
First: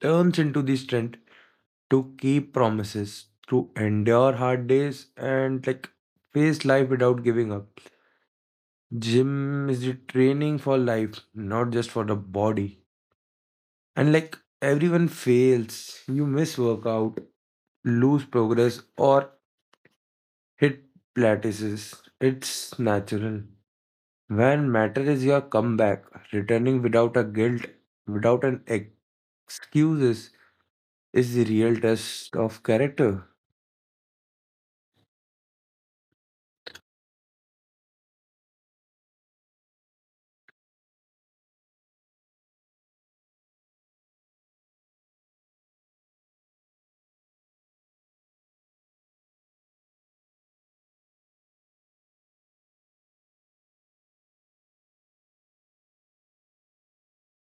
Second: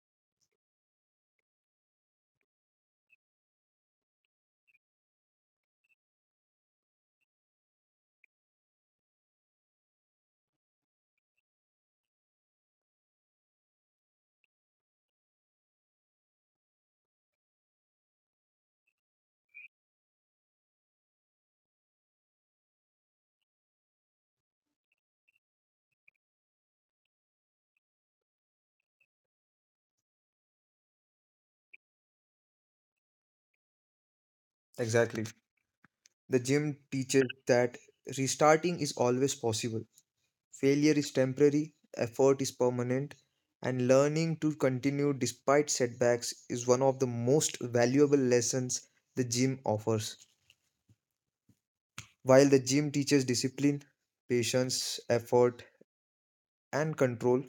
Speaker 2: turns into the strength to keep promises, to endure hard days, and like face life without giving up. Gym is the training for life, not just for the body. And like everyone fails, you miss workout, lose progress, or hit plateaus. It's natural. When matter is your comeback, returning without a guilt, without excuses, is the real test of character.
Speaker 1: Exactly. The gym teaches that restarting is always possible. Failure is temporary, effort is permanent, and learning to continue despite setbacks is one of the most valuable lessons the gym offers. While the gym teaches discipline, patience, effort, and control,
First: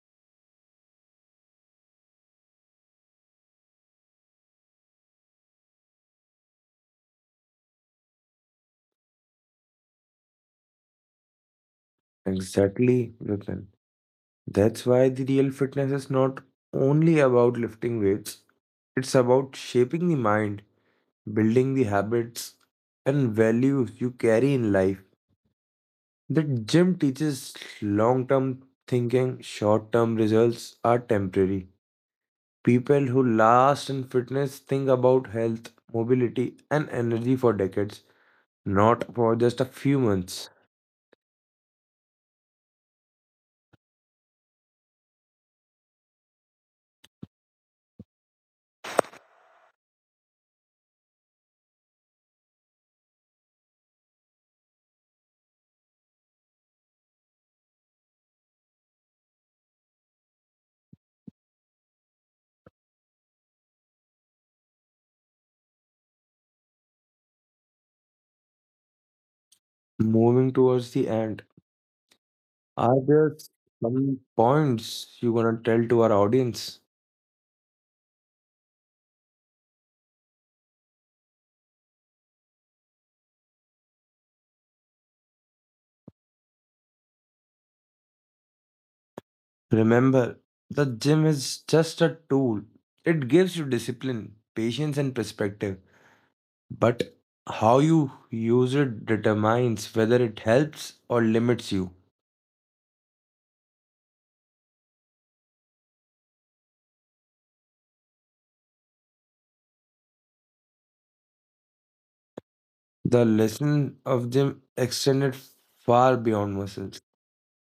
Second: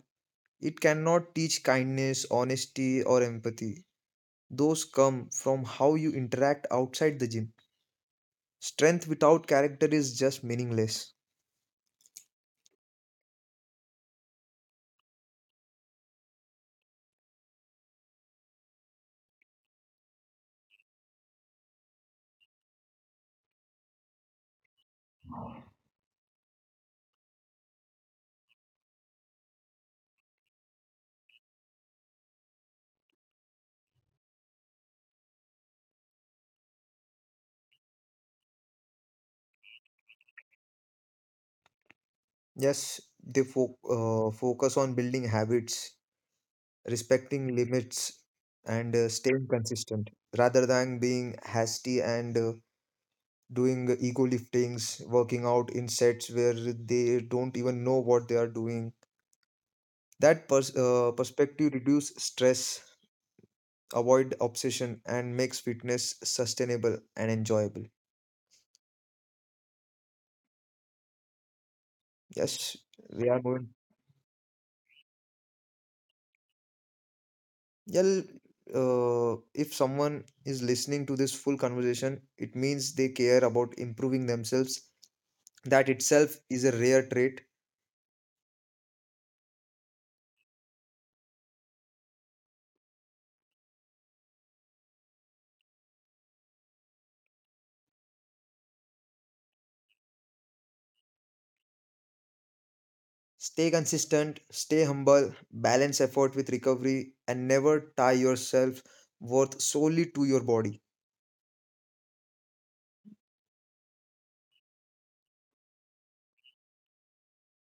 Speaker 1: it cannot teach kindness, honesty, or empathy. Those come from how you interact outside the gym. Strength without character is just meaningless.
Speaker 2: Exactly, Vipin. That's why the real fitness is not only about lifting weights, it's about shaping the mind, building the habits and values you carry in life. The gym teaches long term thinking, short term results are temporary. People who last in fitness think about health, mobility, and energy for decades, not for just a few months.
Speaker 1: Yes, they focus on building habits, respecting limits, and staying consistent, rather than being hasty and doing ego liftings, working out in sets where they don't even know what they are doing. That perspective reduce stress, avoid obsession, and makes fitness sustainable and enjoyable.
Speaker 2: Moving towards the end,
Speaker 1: Yes,
Speaker 2: are
Speaker 1: we
Speaker 2: there
Speaker 1: are going.
Speaker 2: some points you want to tell to our audience?
Speaker 1: Well, if someone is listening to this full conversation, it means they care about improving themselves. That itself is a rare trait.
Speaker 2: Remember, the gym is just a tool. It gives you discipline, patience, and perspective. But how you use it determines whether it helps or limits you.
Speaker 1: Stay consistent, stay humble, balance effort with recovery, and never tie yourself worth solely to your body.
Speaker 2: The lesson of gym extended far beyond muscles.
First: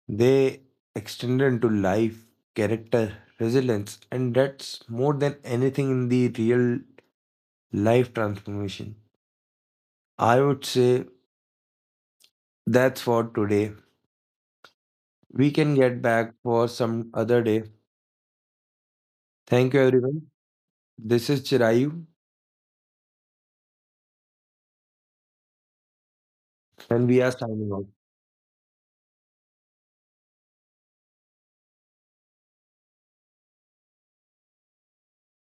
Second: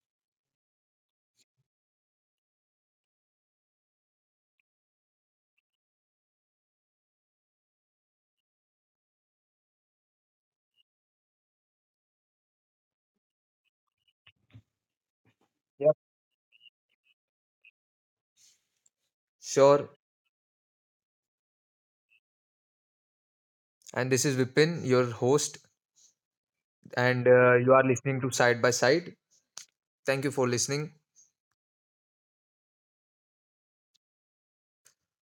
Speaker 2: They extended into life, character, resilience, and that's more than anything in the real life transformation. I would say that's for today. We can
Speaker 1: Yep.
Speaker 2: get back for some other day. Thank you,
Speaker 1: Sure.
Speaker 2: everyone. This is Chirayu,
Speaker 1: And this is Vipin, your host,
Speaker 2: and we
Speaker 1: and
Speaker 2: are signing
Speaker 1: you are
Speaker 2: off.
Speaker 1: listening to Side by Side. Thank you for listening.